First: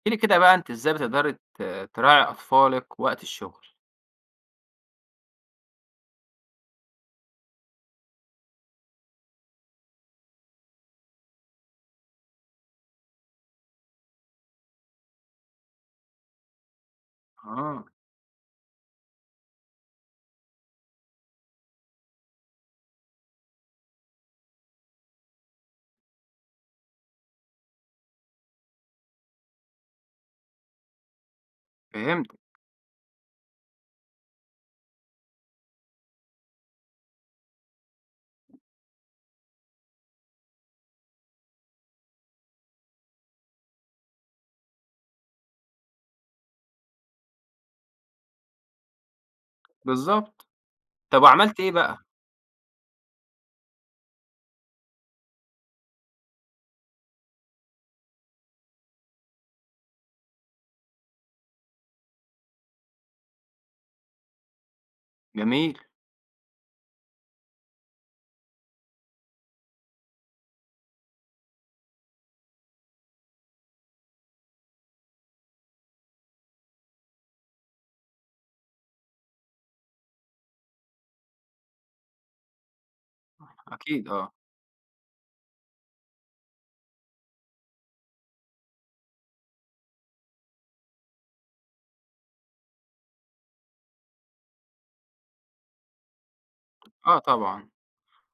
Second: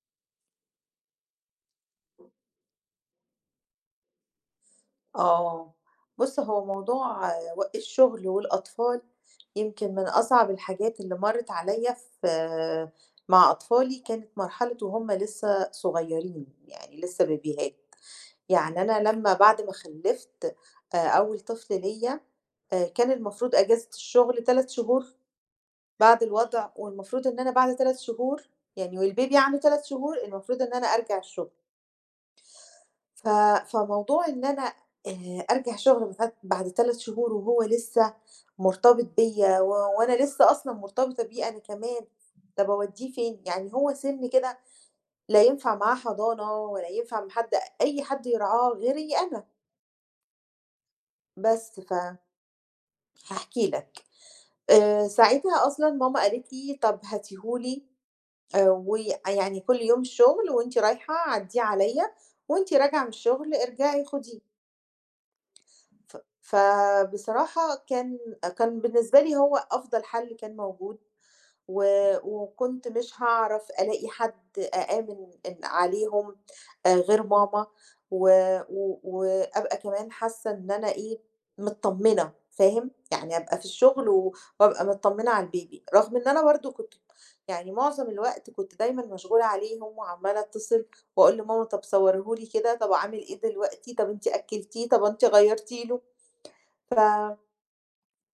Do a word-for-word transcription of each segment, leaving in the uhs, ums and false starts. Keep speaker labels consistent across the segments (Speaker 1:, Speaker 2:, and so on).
Speaker 1: احكِ لي كده بقى أنتِ إزاي بتقدري ت تراعي أطفالِك وقت الشغل؟
Speaker 2: آه، بُص هو موضوع آه، و الشغل والأطفال يمكن من أصعب الحاجات اللي مرّت عليَّ في آه، مع أطفالي كانت مرحلة وهُم لسه صغيرين، يعني لسه بيبيهات،
Speaker 1: آه،
Speaker 2: يعني أنا لمّا بعد ما خلّفت آآ أول طفل ليّا، آآ كان المفروض أجازة الشغل 3 شهور بعد الوضع، والمفروض إن أنا بعد 3 شهور يعني والبيبي عنده 3 شهور المفروض إن أنا أرجع الشغل.
Speaker 1: فهمتِك،
Speaker 2: ف فموضوع إن أنا آآ أرجع شغل بعد بعد 3 شهور وهو لسه مرتبط بيّا و وأنا لسه أصلًا مرتبطة بيه أنا كمان، طب أودّيه فين؟ يعني هو سِن كده لا ينفع معاه حضانة ولا ينفع مع حد، أي حد يرعاه غيري أنا،
Speaker 1: بالضبط. طب وعملتِ
Speaker 2: بس.
Speaker 1: إيه
Speaker 2: ف
Speaker 1: بقى؟
Speaker 2: هاحكي لك. آآ ساعتها أصلًا ماما قالت لي: "طب هاتيه لي، آآ ويعني كل يوم الشغل وأنتِ رايحة عدّيه عليّا، وأنتِ راجعة من الشغل ارجعي خديه."
Speaker 1: جميل،
Speaker 2: ف فبصراحة كان، كان بالنسبة لي هو أفضل حل كان موجود، و وكنت مش هاعرف ألاقي حد أأمن إن عليهم آآ غير ماما، و و وأبقى كمان حاسة إن أنا إيه، متطمنة فاهم؟ يعني أبقى في
Speaker 1: أكيد
Speaker 2: الشغل
Speaker 1: آه،
Speaker 2: و وأبقى متطمنة على البيبي، رغم إن أنا برضه كنت يعني معظم الوقت كنت دايمًا مشغولة عليهم وعمّالة أتصل وأقول لماما طب صوريه لي كده، طب أعمل إيه دلوقتي، طب أنتِ أكلتيه، طب أنتِ غيّرتِ له. ف
Speaker 1: آه طبعًا.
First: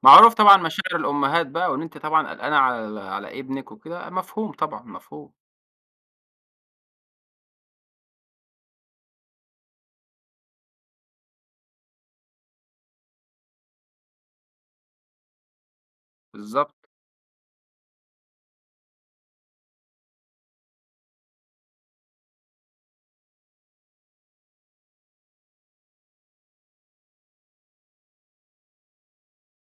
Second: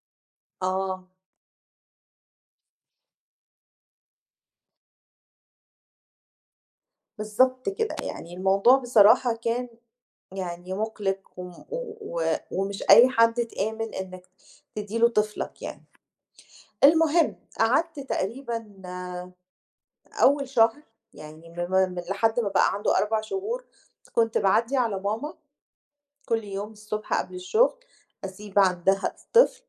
Speaker 1: معروف طبعًا مشاعر
Speaker 2: آه،
Speaker 1: الأمهات بقى وإن أنتِ طبعًا قلقانة على على ابنِك وكده، مفهوم طبعًا، مفهوم،
Speaker 2: بالضبط كده، يعني الموضوع بصراحة كان يعني مُقلِق، وم و و ومش أي حد تآمن إنّك تدّي له طفلك يعني.
Speaker 1: بالضبط.
Speaker 2: المهم قعدت تقريبًا آه، أول شهر، يعني من من من لحد ما بقى عنده 4 شهور، كنت باعدّي على ماما كل يوم الصبح قبل الشغل، أسيب عندها الطفل.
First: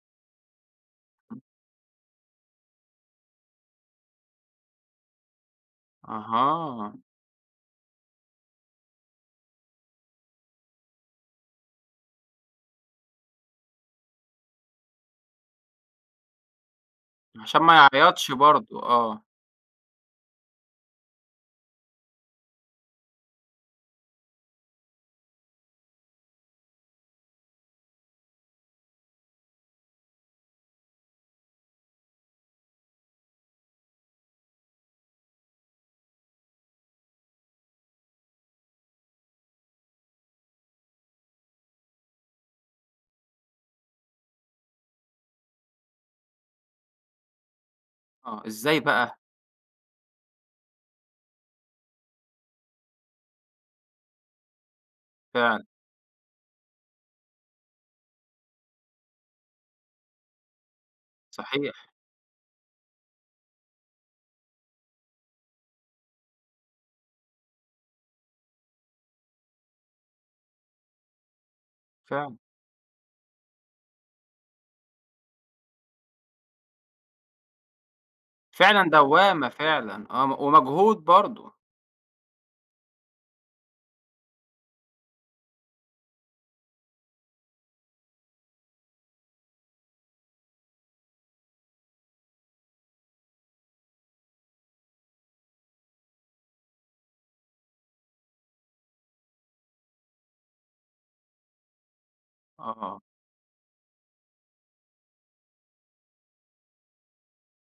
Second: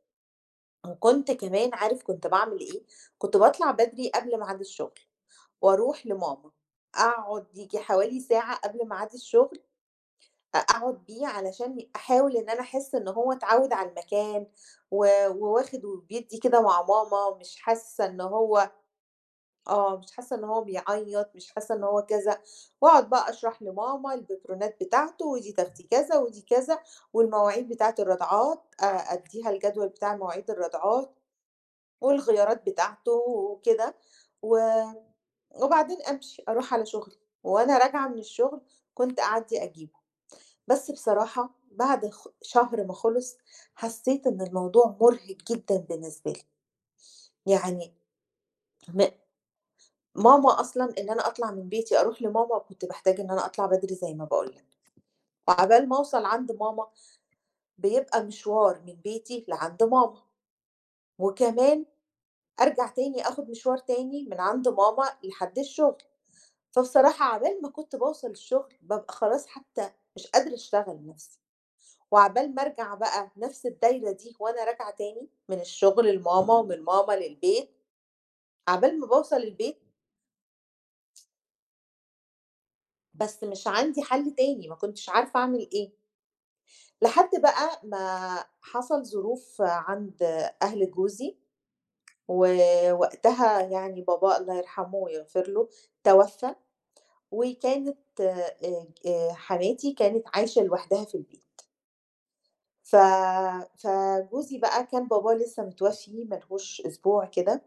Speaker 2: وكنت كمان عارف كنت باعمل إيه، كنت باطلع بدري قبل ميعاد الشغل. وأروح لماما،
Speaker 1: أها،
Speaker 2: أقعد ييجي حوالي ساعة قبل ميعاد الشغل، أ أقعد بيه علشان أحاول إن أنا أحس إن هو اتعود على المكان و وواخد وبيدّي كده مع ماما، مش
Speaker 1: عشان ما
Speaker 2: حاسة إن
Speaker 1: يعيطش
Speaker 2: هو
Speaker 1: برضه، آه،
Speaker 2: آه، مش حاسة إن هو بيعيّط، مش حاسة إن هو كذا، وأقعد بقى أشرح لماما البترونات بتاعته ودي تاخدي كذا ودي كذا، والمواعيد بتاعة الرضعات أ أدّيها الجدول بتاع مواعيد الرضعات، والغيارات بتاعته وكده، و وبعدين أمشي، أروح على شغلي، وأنا راجعة من الشغل كنت أعدّي أجيبه، بس بصراحة بعد خ شهر ما خلص حسّيت إن الموضوع مُرهق جدًا بالنسبة لي، يعني
Speaker 1: آه، إزاي
Speaker 2: م
Speaker 1: بقى؟
Speaker 2: ماما أصلًا إن أنا أطلع من بيتي أروح لماما كنت باحتاج إن أنا أطلع بدري زي ما باقول لك،
Speaker 1: فعلًا،
Speaker 2: وعقبال ما أوصل عند ماما بيبقى مشوار من بيتي لعند ماما، وكمان
Speaker 1: صحيح،
Speaker 2: أرجع تاني آخُد مشوار تاني من عند ماما لحد الشغل. فبصراحة عقبال ما كنت باوصل الشغل، بابقى خلاص حتى مش قادرة أشتغل نفسي،
Speaker 1: فعلًا،
Speaker 2: وعقبال ما أرجع بقى نفس الدايرة دي وأنا راجعة تاني من الشغل لماما، ومن ماما للبيت،
Speaker 1: فعلًا
Speaker 2: عقبال ما باوصل
Speaker 1: دوّامة
Speaker 2: البيت.
Speaker 1: فعلًا، آه، م ومجهود برضه،
Speaker 2: بس مش عندي حل تاني، ما كنتش عارفة أعمل إيه، لحد بقى ما حصل ظروف عند أهل جوزي، ووقتها يعني باباه الله يرحمه ويغفر له توفى، وكانت آآ آآ حماتي كانت عايشة لوحدها في البيت. ف
Speaker 1: آه،
Speaker 2: فجوزي بقى كان باباه لسه متوفي ما لهوش أسبوع كده،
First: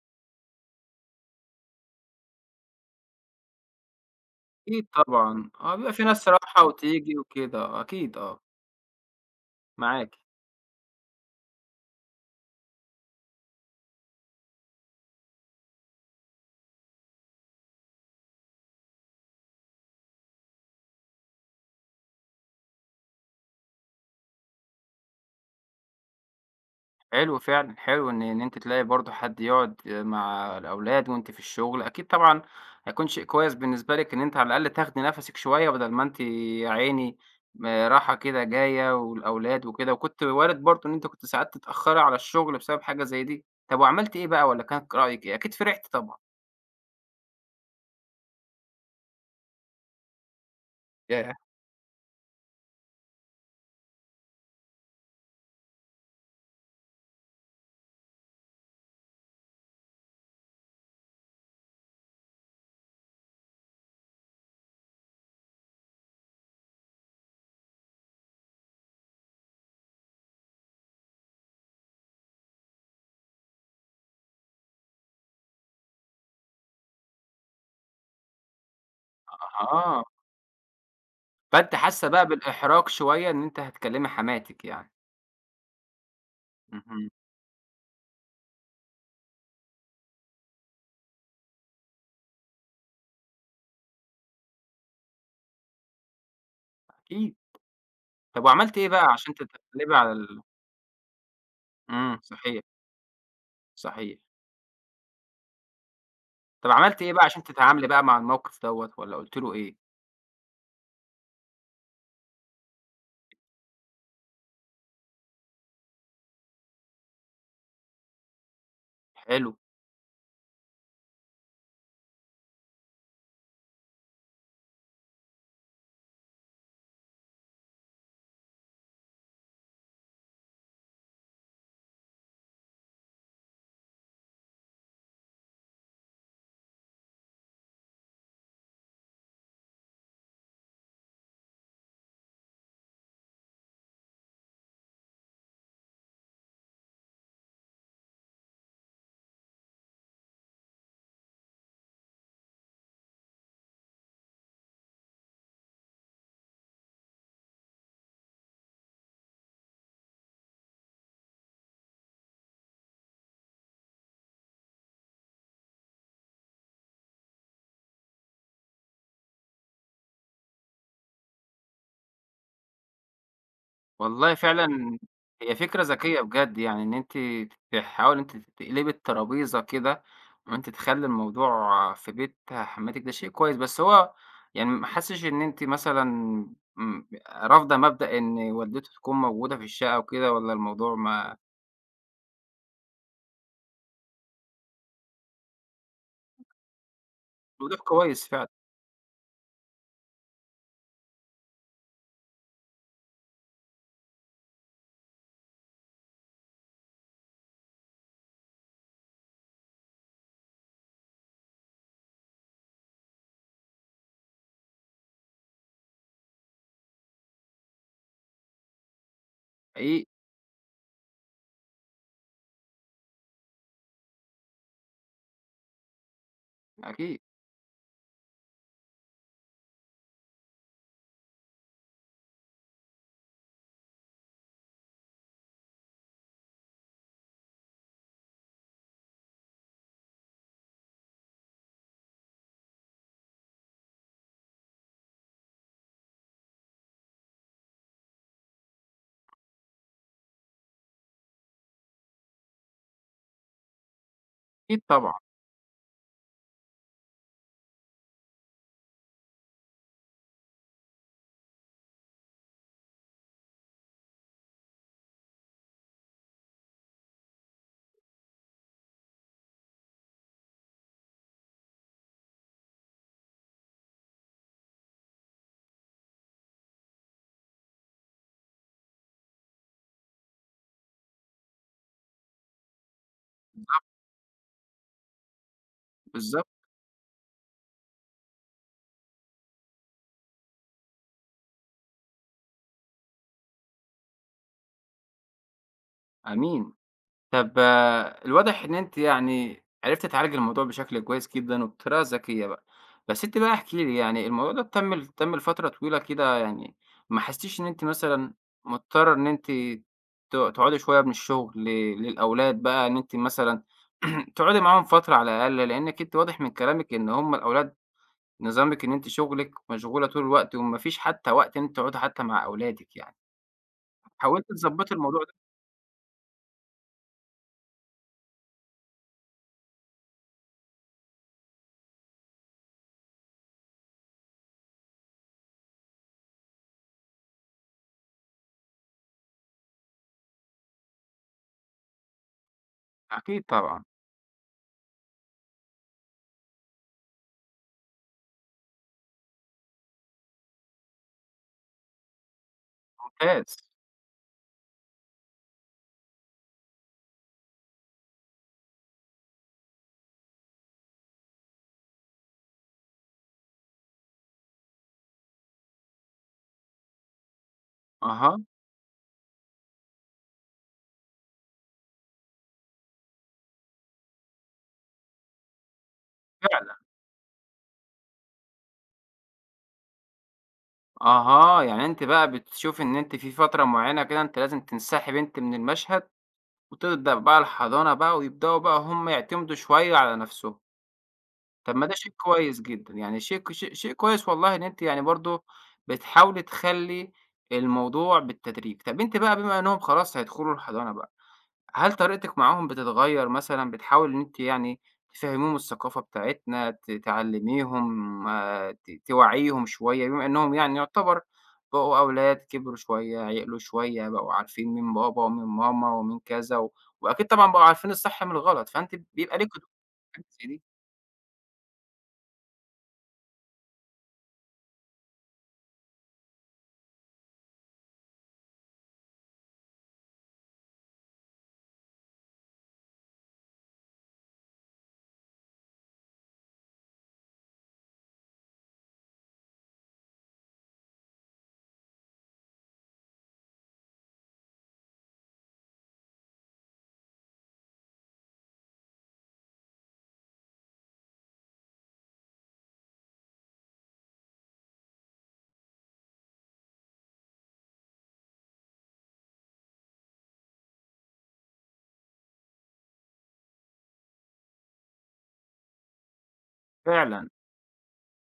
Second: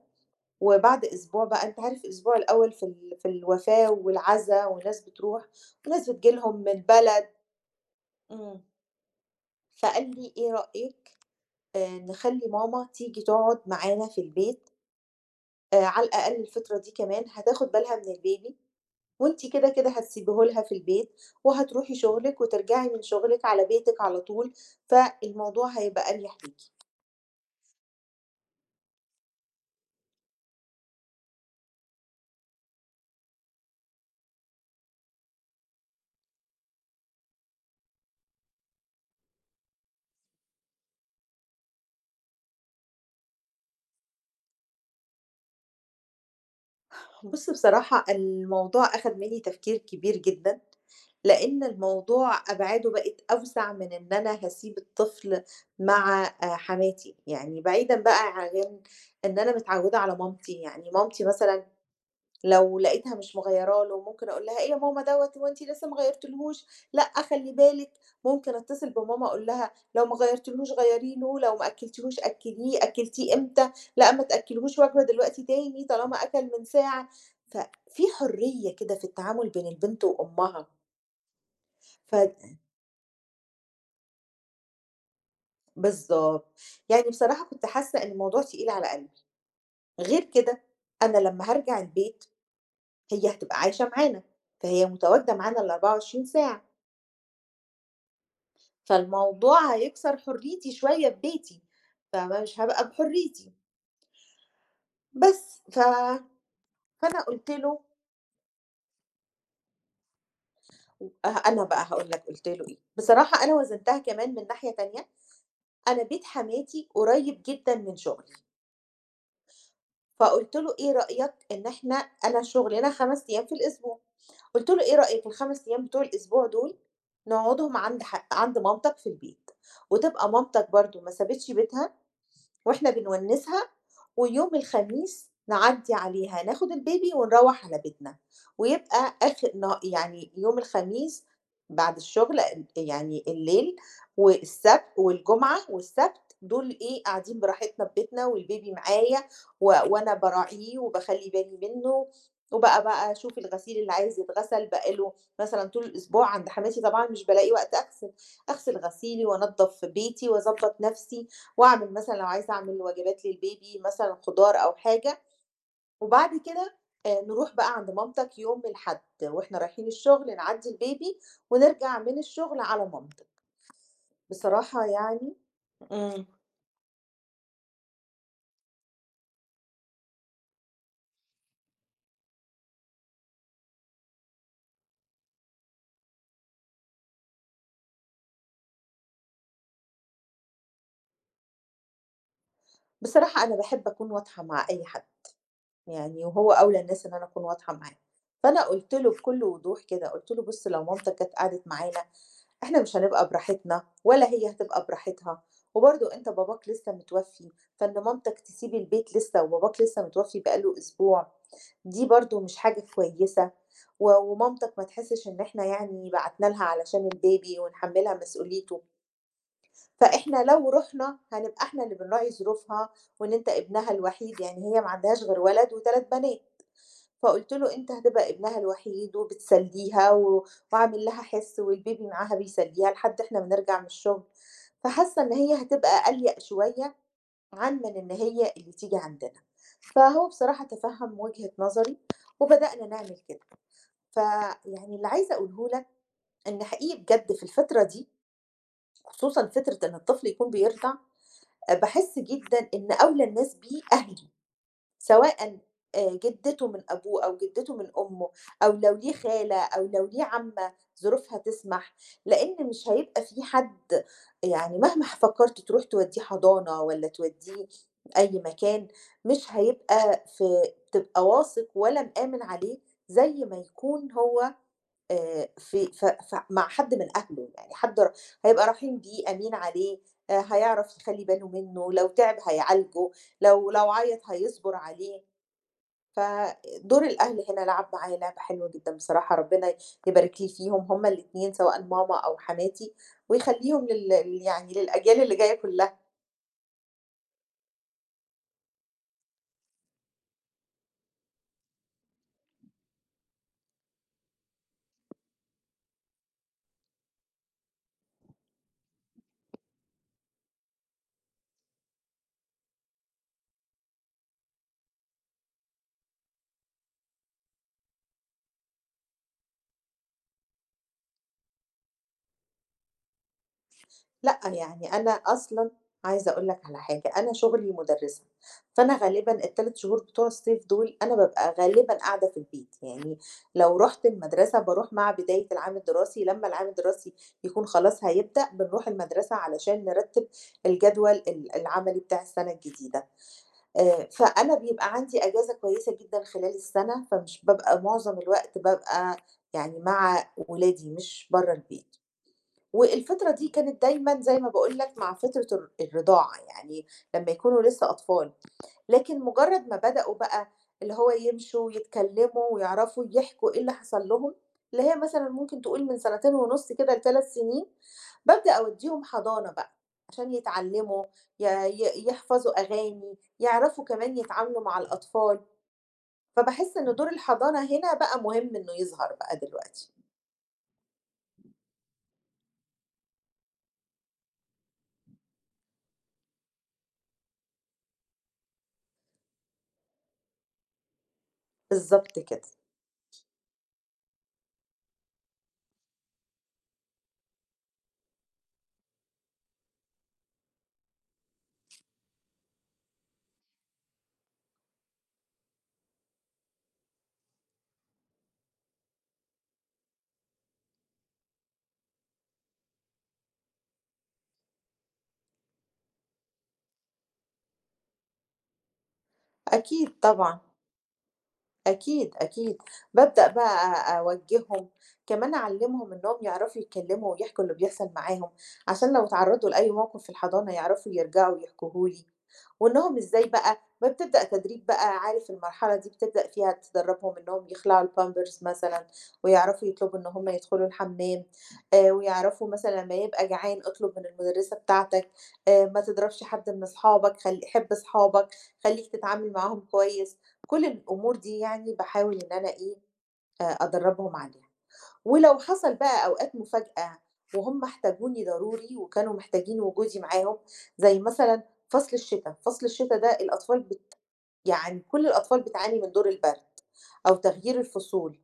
Speaker 2: وبعد أسبوع بقى أنت عارف الأسبوع الأول في ال في الوفاة والعزا
Speaker 1: أكيد
Speaker 2: وناس بتروح
Speaker 1: طبعًا، آه، بيبقى في
Speaker 2: وناس
Speaker 1: ناس
Speaker 2: بتيجي لهم
Speaker 1: راحة
Speaker 2: من
Speaker 1: وتيجي
Speaker 2: البلد،
Speaker 1: وكده، أكيد آه.
Speaker 2: إمم،
Speaker 1: معاكِ.
Speaker 2: فقال لي: "إيه رأيِك آآ نخلّي ماما تيجي تقعد معانا في البيت، آآ على الأقل الفترة دي كمان هتاخد بالها من الbaby وأنتِ كده، كده هتسيبيه لها في البيت، وهتروحي شغلِك وترجعي من شغلِك على بيتِك على طول، فالموضوع هيبقى أريح ليكِ."
Speaker 1: حلو فعلًا، حلو إن إن أنتِ تلاقي برضه حد يقعد مع الأولاد وأنتِ في الشغل، أكيد طبعًا هيكون شيء كويس بالنسبة لِك إن أنتِ على الأقل تاخدي نَفَسِك شوية بدل ما أنتِ يا عيني م راحة كده جاية والأولاد وكده، وكنت وارد برضه إن أنتِ كنتِ ساعات تتأخّري على الشغل بسبب حاجة زي دي. طب وعملتِ إيه بقى والّا كان رأيِك إيه؟ أكيد فرحتِ طبعًا.
Speaker 2: بُص بصراحة الموضوع أخَد منّي تفكير كبير جدًا،
Speaker 1: ياه!
Speaker 2: لإن الموضوع أبعاده بقت أوسع من إن أنا هاسيب الطفل مع آآ حماتي، يعني بعيدًا بقى عن إن أنا متعوّدة على مامتي، يعني مامتي مثلًا لو لقيتها مش مغيّرة له، ممكن أقول لها: "إيه يا ماما دوّة، هو أنتِ لسه ما غيّرتيلهوش؟ لأ خلّي بالِك." ممكن أتصل بماما أقول لها: "لو ما غيّرتيلهوش غيّري له، لو ما أكّلتيهوش أكّليه، أكّلتيه إمتى؟ لأ ما تأكّليهوش وجبة دلوقتي تاني طالما أكل من ساعة." ففي حرية كده في التعامل بين
Speaker 1: آه،
Speaker 2: البنت وأمها،
Speaker 1: فأنتِ حاسة
Speaker 2: ف
Speaker 1: بقى بالإحراج شوية إن أنتِ هتكلّمي حماتِك يعني.
Speaker 2: بالضبط. يعني
Speaker 1: اهم،
Speaker 2: بصراحة كنت حاسة إن الموضوع تقيل على قلبي، غير كده أنا لمّا هارجع البيت هي هتبقى عايشة معانا، فهي متواجدة معانا الأربع وعشرين ساعة.
Speaker 1: أكيد. طب وعملتِ إيه بقى عشان
Speaker 2: فالموضوع
Speaker 1: تتغلبي على
Speaker 2: هيكسر
Speaker 1: ال
Speaker 2: حريتي شوية في بيتي،
Speaker 1: إمم،
Speaker 2: فمش
Speaker 1: صحيح.
Speaker 2: هابقى بحريتي،
Speaker 1: صحيح.
Speaker 2: بس. ف
Speaker 1: طب عملتِ إيه
Speaker 2: فأنا
Speaker 1: بقى عشان
Speaker 2: قُلت له،
Speaker 1: تتعاملي بقى مع الموقف دوّة والّا قُلتِ له إيه؟
Speaker 2: و أه أنا بقى هاقول لك قُلت له إيه، بصراحة أنا وزنتها كمان من ناحية تانية، أنا بيت حماتي قريب جدًا من شغلي،
Speaker 1: حلو،
Speaker 2: فقُلت له: "إيه رأيك إن إحنا، أنا شغلنا 5 أيام في الأسبوع." قُلت له: "إيه رأيك الخمس أيام بتوع الأسبوع دول نقعدهم عند ح عند مامتك في البيت، وتبقى مامتك برضه ما سابتش بيتها وإحنا بنونِّسها، ويوم الخميس نعدّي عليها، ناخد البيبي ونروّح على بيتنا، ويبقى آخر نه يعني يوم الخميس بعد الشغل، ال يعني الليل والسبت، والجمعة والسبت دول إيه، قاعدين براحتنا في بيتنا والبيبي معايا و وأنا باراعيه وباخلّي بالي منّه، وبقى بقى أشوف الغسيل اللي عايز يتغسل بقى له، مثلًا طول الأسبوع عند حماتي طبعًا مش بالاقي وقت أغسل، أغسل غسيلي وأنضّف بيتي وأضبّط نَفْسي. وأعمل مثلًا لو عايزة أعمل وجبات للبيبي مثلًا خضار أو حاجة، وبعد كده آآ نروح بقى عند مامتك يوم الأحد، وإحنا رايحين الشغل نعدّي البيبي ونرجع من الشغل على مامتك."
Speaker 1: والله
Speaker 2: بصراحة
Speaker 1: فعلًا
Speaker 2: يعني،
Speaker 1: هي فكرة ذكية
Speaker 2: إمم،
Speaker 1: بجد يعني إن أنتِ تحاولي إن أنتِ تقلبي الترابيزة كده وإن أنتِ تخلّي الموضوع في بيت حماتِك، ده شيء كويس، بس هو يعني ما حسّش إن أنتِ مثلًا امم، رافضة مبدأ إن والدته تكون موجودة في الشقة وكده والّا الموضوع ما
Speaker 2: بصراحة أنا باحب أكون واضحة مع أي حد، يعني وهو أولى الناس إن أنا أكون واضحة
Speaker 1: الموضوع
Speaker 2: معاه.
Speaker 1: كويس فعلًا،
Speaker 2: فأنا قُلت له بكل وضوح كده، قُلت له: "بُص لو مامتك كانت قعدت معانا إحنا مش هنبقى براحتنا ولا هي هتبقى براحتها، وبرضه أنت باباك لسه متوفّي، فإن مامتك تسيب البيت لسه وباباك لسه متوفّي بقى له أسبوع، دي برضه مش حاجة كويسة، و ومامتك ما تحسّش إن إحنا يعني بعتنا لها علشان الBaby ونحمّلها مسؤوليته،
Speaker 1: حقيقي،
Speaker 2: فإحنا لو رُحنا هنبقى إحنا اللي بنراعي ظروفها، وإن أنت ابنها الوحيد، يعني هي ما عندهاش غير ولد وتلات بنات."
Speaker 1: أكيد،
Speaker 2: فقُلت له: "أنت هتبقى ابنها الوحيد وبتسلّيها، و وأعمل لها حِس والبيبي معاها بيسلّيها لحد إحنا ما نرجع من الشغل." فحاسة إن هي هتبقى أليَأ شوية عن من إن هي اللي تيجي عندنا. فهو بصراحة تفهَّم وجهة نظري وبدأنا نعمل كده. فيعني اللي عايزة أقوله لك إن حقيقي بجد في الفترة دي، خصوصًا فترة إن الطفل يكون بيرضع، أ باحس جدًا إن أولى الناس بيه أهله.
Speaker 1: أكيد طبعًا،
Speaker 2: سواءً آآ جدته من أبوه أو جدته من أمه، أو لو ليه خالة أو لو ليه عمّة ظروفها تسمح، لإن مش هيبقى في حد، يعني مهما ح فكّرت تروح تودّيه حضانة والّا تودّيه أي مكان، مش هيبقى في، تبقى واثق ولا مآمن عليه زي ما يكون هو آآ في ف ف مع حد من أهله، يعني حد ر هيبقى رحيم بيه، أمين عليه، آآ هيعرف يخلّي باله منّه، لو تعب هيعالجه، لو لو عيّط هيصبر عليه،
Speaker 1: بالضبط،
Speaker 2: فدور الأهل هنا لعب معايا لعبة حلوة جدا بصراحة، ربنا يبارك لي فيهم هُم الاتنين سواء ماما أو حماتي، ويخلّيهم لل لل يعني للأجيال اللي جاية كلّها.
Speaker 1: أمين. طب آآ، الواضح إن أنتِ يعني عرفتِ تعالجي الموضوع بشكل كويس جدًا وبطريقة ذكية بقى، بس أنتِ بقى احكي لي يعني الموضوع ده تَم ل تَم لفترة طويلة كده يعني ما حسيتيش إن أنتِ مثلًا مضطرة إن أنتِ ت تقعدي شوية من الشغل ل للأولاد بقى إن أنتِ مثلًا تقعدي معاهم فترة على الأقل، لإنِّك أنتِ واضح من كلامِك إن هم الأولاد نظامِك إن أنتِ شغلِك مشغولة طول الوقت وما فيش حتى وقت إن أنتِ تقعدي حتى مع أولادِك يعني،
Speaker 2: لأ
Speaker 1: حاولتِ
Speaker 2: يعني
Speaker 1: تضبّطي
Speaker 2: أنا
Speaker 1: الموضوع ده؟
Speaker 2: أصلًا عايزة أقول لك على حاجة، أنا شغلي مُدرِّسة، فأنا غالبًا الثلاث شهور بتوع الصيف دول أنا بابقى غالبًا قاعدة في البيت، يعني لو رُحت المدرسة باروح مع بداية العام الدراسي، لمّا العام الدراسي يكون خلاص هيبدأ، بنروح المدرسة علشان نرتّب الجدول ال العملي بتاع السنة الجديدة.
Speaker 1: أكيد طبعًا،
Speaker 2: آآ، فأنا بيبقى عندي أجازة كويسة جدًا خلال السنة، فمش بابقى معظم الوقت، بابقى يعني مع ولادي مش برّه البيت، والفترة دي
Speaker 1: ممتاز،
Speaker 2: كانت دايمًا زي ما باقول لك مع فترة الر الرضاعة، يعني لمّا يكونوا لسه أطفال. لكن مجرد ما بدأوا بقى اللي هو يمشوا ويتكلموا ويعرفوا يحكوا إيه اللي حصل لهم، اللي هي مثلًا ممكن تقول من سنتين ونُص كده لثلاث سنين،
Speaker 1: أها،
Speaker 2: بابدأ أودّيهم حضانة بقى، عشان يتعلموا ي ي يحفظوا أغاني، يعرفوا كمان يتعاملوا مع الأطفال، فباحس
Speaker 1: فعلًا.
Speaker 2: إن دور الحضانة هنا بقى مهم إنه يظهر بقى دلوقتي.
Speaker 1: أها، يعني أنتِ بقى بتشوفي إن أنتِ في فترة معيّنة كده أنتِ لازم تنسحبي أنتِ من المشهد، وتبدأ بقى الحضانة بقى ويبدأوا بقى هُم يعتمدوا شوية على نَفْسهم، طَب ما ده شيء
Speaker 2: بالضبط كده.
Speaker 1: كويس جدًا، يعني شيء شيء شيء كويس والله إن أنتِ يعني برضه بتحاولي تخلّي الموضوع بالتدريج، طَب أنتِ بقى بما إنّهم خلاص هيدخلوا الحضانة بقى هل طريقتِك معاهم بتتغيّر مثلًا، بتحاولي إن أنتِ يعني تفهّميهم الثقافة بتاعتنا، ت تعلّميهم آه، ت توعّيهم شوية، بما إنّهم يعني يُعتبر بقوا أولاد كبروا شوية، عِقلوا شوية، بقوا عارفين مين بابا ومين ماما ومين كذا و وأكيد طبعًا بقوا عارفين الصح من الغلط، فأنتِ بيبقى ليكِ دور
Speaker 2: أكيد
Speaker 1: في حاجة
Speaker 2: طبعًا.
Speaker 1: زي دي
Speaker 2: أكيد، أكيد. بابدأ بقى أ أوجّههم، كمان أعلّمهم إنّهم يعرفوا يتكلّموا ويحكوا اللي بيحصل معاهم، عشان لو اتعرّضوا لأي موقف في الحضانة يعرفوا يرجعوا يحكوه لي، وإنّهم إزاي بقى ما بتبدأ تدريب بقى عارف المرحلة دي بتبدأ فيها تدرّبهم إنّهم يخلعوا الpampers مثلًا، ويعرفوا يطلبوا إن هم يدخلوا الحمّام، آآ ويعرفوا مثلًا لمّا يبقى جعان اطلب من المُدرّسة بتاعتك، آآ ما تضربش حد من أصحابك، خل حِب أصحابك، خلّيك تتعامل معاهم كويس. كل الأمور دي يعني باحاول إن أنا إيه، آآ أدرّبهم عليها. ولو حصل بقى أوقات مفاجأة وهُم احتاجوني ضروري وكانوا محتاجين وجودي معاهم، زي مثلًا فصل الشتا، فصل الشتا ده الأطفال بت يعني كل الأطفال بتعاني من دور البرد، أو
Speaker 1: فعلًا،
Speaker 2: تغيير الفصول،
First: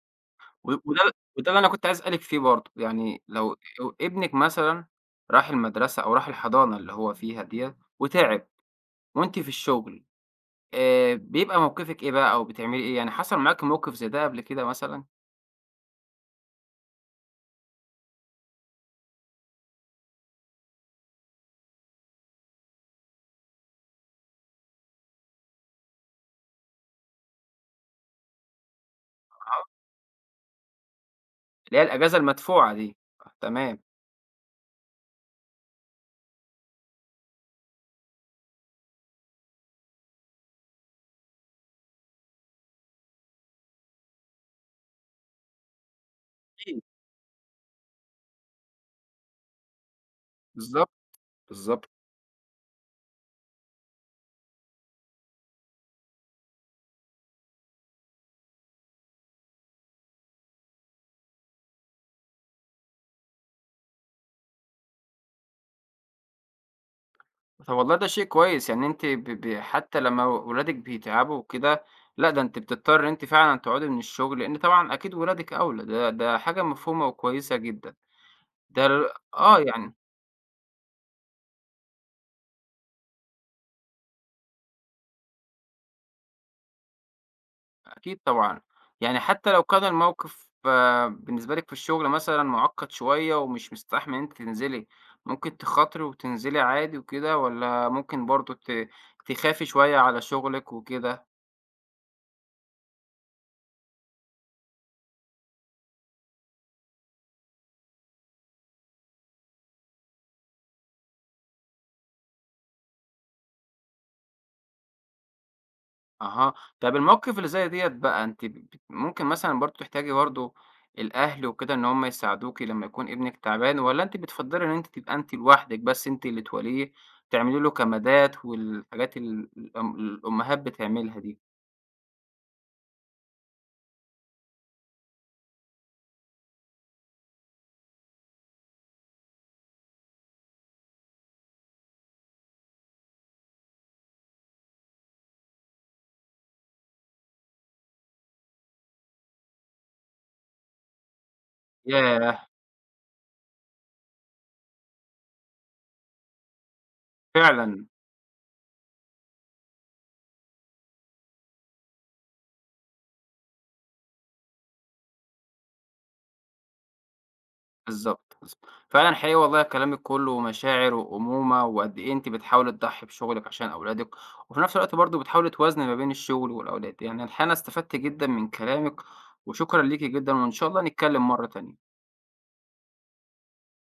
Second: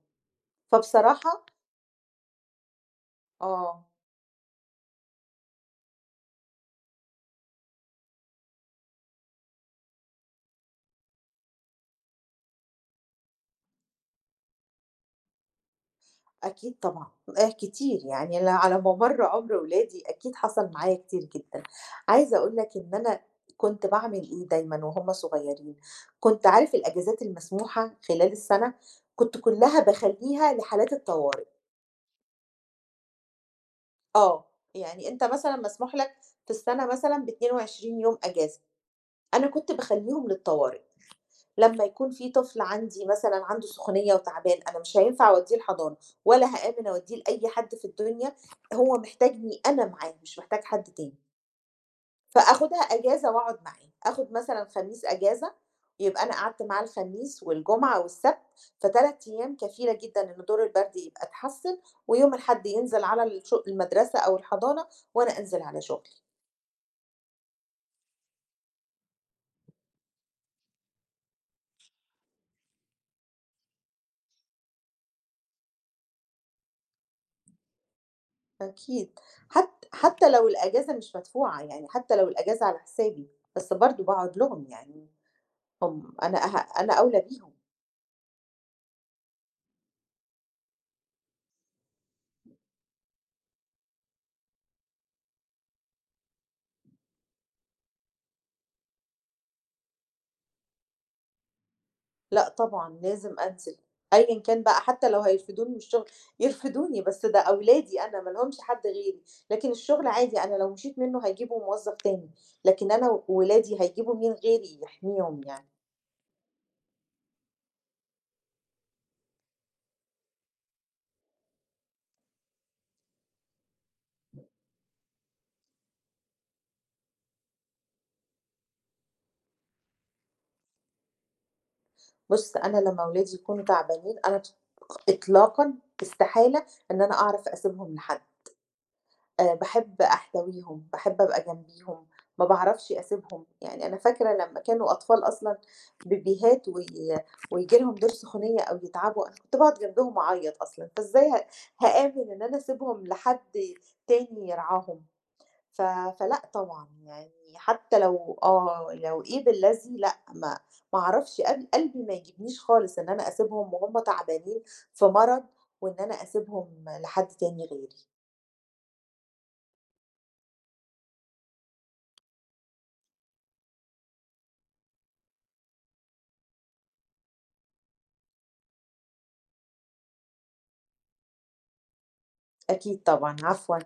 Speaker 1: و وده
Speaker 2: فبصراحة
Speaker 1: وده اللي أنا كنت عايز أسألِك فيه برضه، يعني لو
Speaker 2: آه.
Speaker 1: لو ابنِك مثلًا راح المدرسة أو راح الحضانة اللي هو فيها ديّة وتِعِب وأنتِ في الشغل آآ بيبقى موقفِك إيه بقى أو بتعملي إيه؟ يعني حصل معاكِ موقف زي ده قبل كده مثلًا؟
Speaker 2: أكيد طبعًا، آه كتير، يعني أنا على مَمَر عُمر ولادي أكيد حصل معايا كتير جدًا. عايزة أقول لك إن أنا كنت باعمل إيه دايمًا وهُم صغيرين، كنت عارف الأجازات المسموحة خلال السَنة، كنت كُلّها باخلّيها لحالات الطوارئ.
Speaker 1: اللي هي الأجازة المدفوعة دي، آه تمام.
Speaker 2: آه، يعني أنت مثلًا مسموح لك في السَنة مثلًا باتنين وعشرين يوم أجازة، أنا كنت باخلّيهم للطوارئ. لمّا يكون في طفل عندي مثلًا عنده سخونية وتعبان، أنا مش هينفع أودّيه الحضانة ولا
Speaker 1: أكيد.
Speaker 2: هامِن أودّيه لأي حد في الدنيا، هو محتاجني أنا معاه، مش محتاج حد
Speaker 1: بالضبط،
Speaker 2: تاني،
Speaker 1: بالضبط.
Speaker 2: فآخُدها إجازة وأقعد معاه، آخُد مثلًا خميس إجازة، يبقى أنا قعدت معاه الخميس والجمعة والسبت، فتلات أيام كفيلة جدًا إن دور البرد يبقى اتحسّن، ويوم الأحد ينزل على الش المدرسة أو الحضانة وأنا أنزل على شُغلي.
Speaker 1: طب والله ده شيء كويس، يعني أنتِ ب ب حتى لمّا ولادِك بيتعبوا وكده، لأ ده أنتِ بتضطري أنتِ فعلًا تقعدي من الشغل، لإن طبعًا أكيد ولادِك أولى، ده ده حاجة مفهومة وكويسة جدًا. ده ال
Speaker 2: أكيد.
Speaker 1: آه،
Speaker 2: حت
Speaker 1: يعني
Speaker 2: حتى لو الأجازة مش مدفوعة، يعني حتى لو الأجازة على حسابي، بس برضه باقعد لهم يعني، هم أنا أه أنا أولى بيهم.
Speaker 1: أكيد طبعًا، يعني حتى لو كان الموقف آه، بالنسبة لِك في الشغل مثلًا مُعقّد شوية ومش مستحمل إن أنتِ تنزلي، ممكن تخاطري وتنزلي عادي وكده والّا ممكن برضه ت تخافي شوية على شغلِك وكده؟
Speaker 2: لأ طبعًا لازم أنزل، أيًا كان بقى حتى لو هيرفدوني من الشغل، يرفدوني بس ده أولادي أنا ما لهمش حد غيري، لكن الشغل عادي أنا لو مشيت منه هيجيبوا موظف تاني، لكن أنا و ولادي هيجيبوا مين غيري يحميهم يعني.
Speaker 1: أها، طب المواقف اللي زي ديّة بقى أنتِ ب ب- ممكن مثلًا برضه تحتاجي برضه الأهل وكده إن هُم يساعدوكِ لمّا يكون ابنِك تعبان والّا أنتِ بتفضّلي إن أنتِ تبقى أنتِ لوحدِك بس أنتِ اللي توليه، تعملي له كمادات والحاجات ال الأم الأمهات بتعملها دي؟
Speaker 2: بُص أنا لمّا ولادي يكونوا تعبانين أنا ط إطلاقًا استحالة إن أنا أعرف أسيبهم لحد. آآ باحب أحتويهم، باحب أبقى جنبيهم، ما باعرفش أسيبهم، يعني أنا فاكرة لمّا كانوا أطفال أصلًا بيبيهات وي وييجي لهم دور سخونية أو يتعبوا، أنا كنت باقعد جنبهم أعيّط أصلًا، فإزاي ه هآمن إن
Speaker 1: ياه!
Speaker 2: أنا أسيبهم لحد تاني يرعاهم؟ ف فلأ طبعًا، يعني
Speaker 1: فعلًا،
Speaker 2: حتى لو آه، لو إيه باللذي لأ، ما ما أعرفش قل قلبي ما يجيبنيش خالص إن أنا أسيبهم وهُم تعبانين في مرض، وإن أنا أسيبهم لحد تاني غيري،
Speaker 1: بالضبط، بالضبط. فعلًا حقيقي والله كلامِك كُلّه مشاعر وأمومة، وقد إيه أنتِ بتحاولي تضحّي بشغلِك عشان أولادِك، وفي نفس الوقت برضه بتحاولي توازني ما بين الشغل والأولاد. يعني الحقيقة أنا استفدت جدًا من كلامِك، وشكرًا ليكِ جدًا، وإن شاء الله نتكلم مرّة تانية.
Speaker 2: أكيد طبعًا، عفوًا.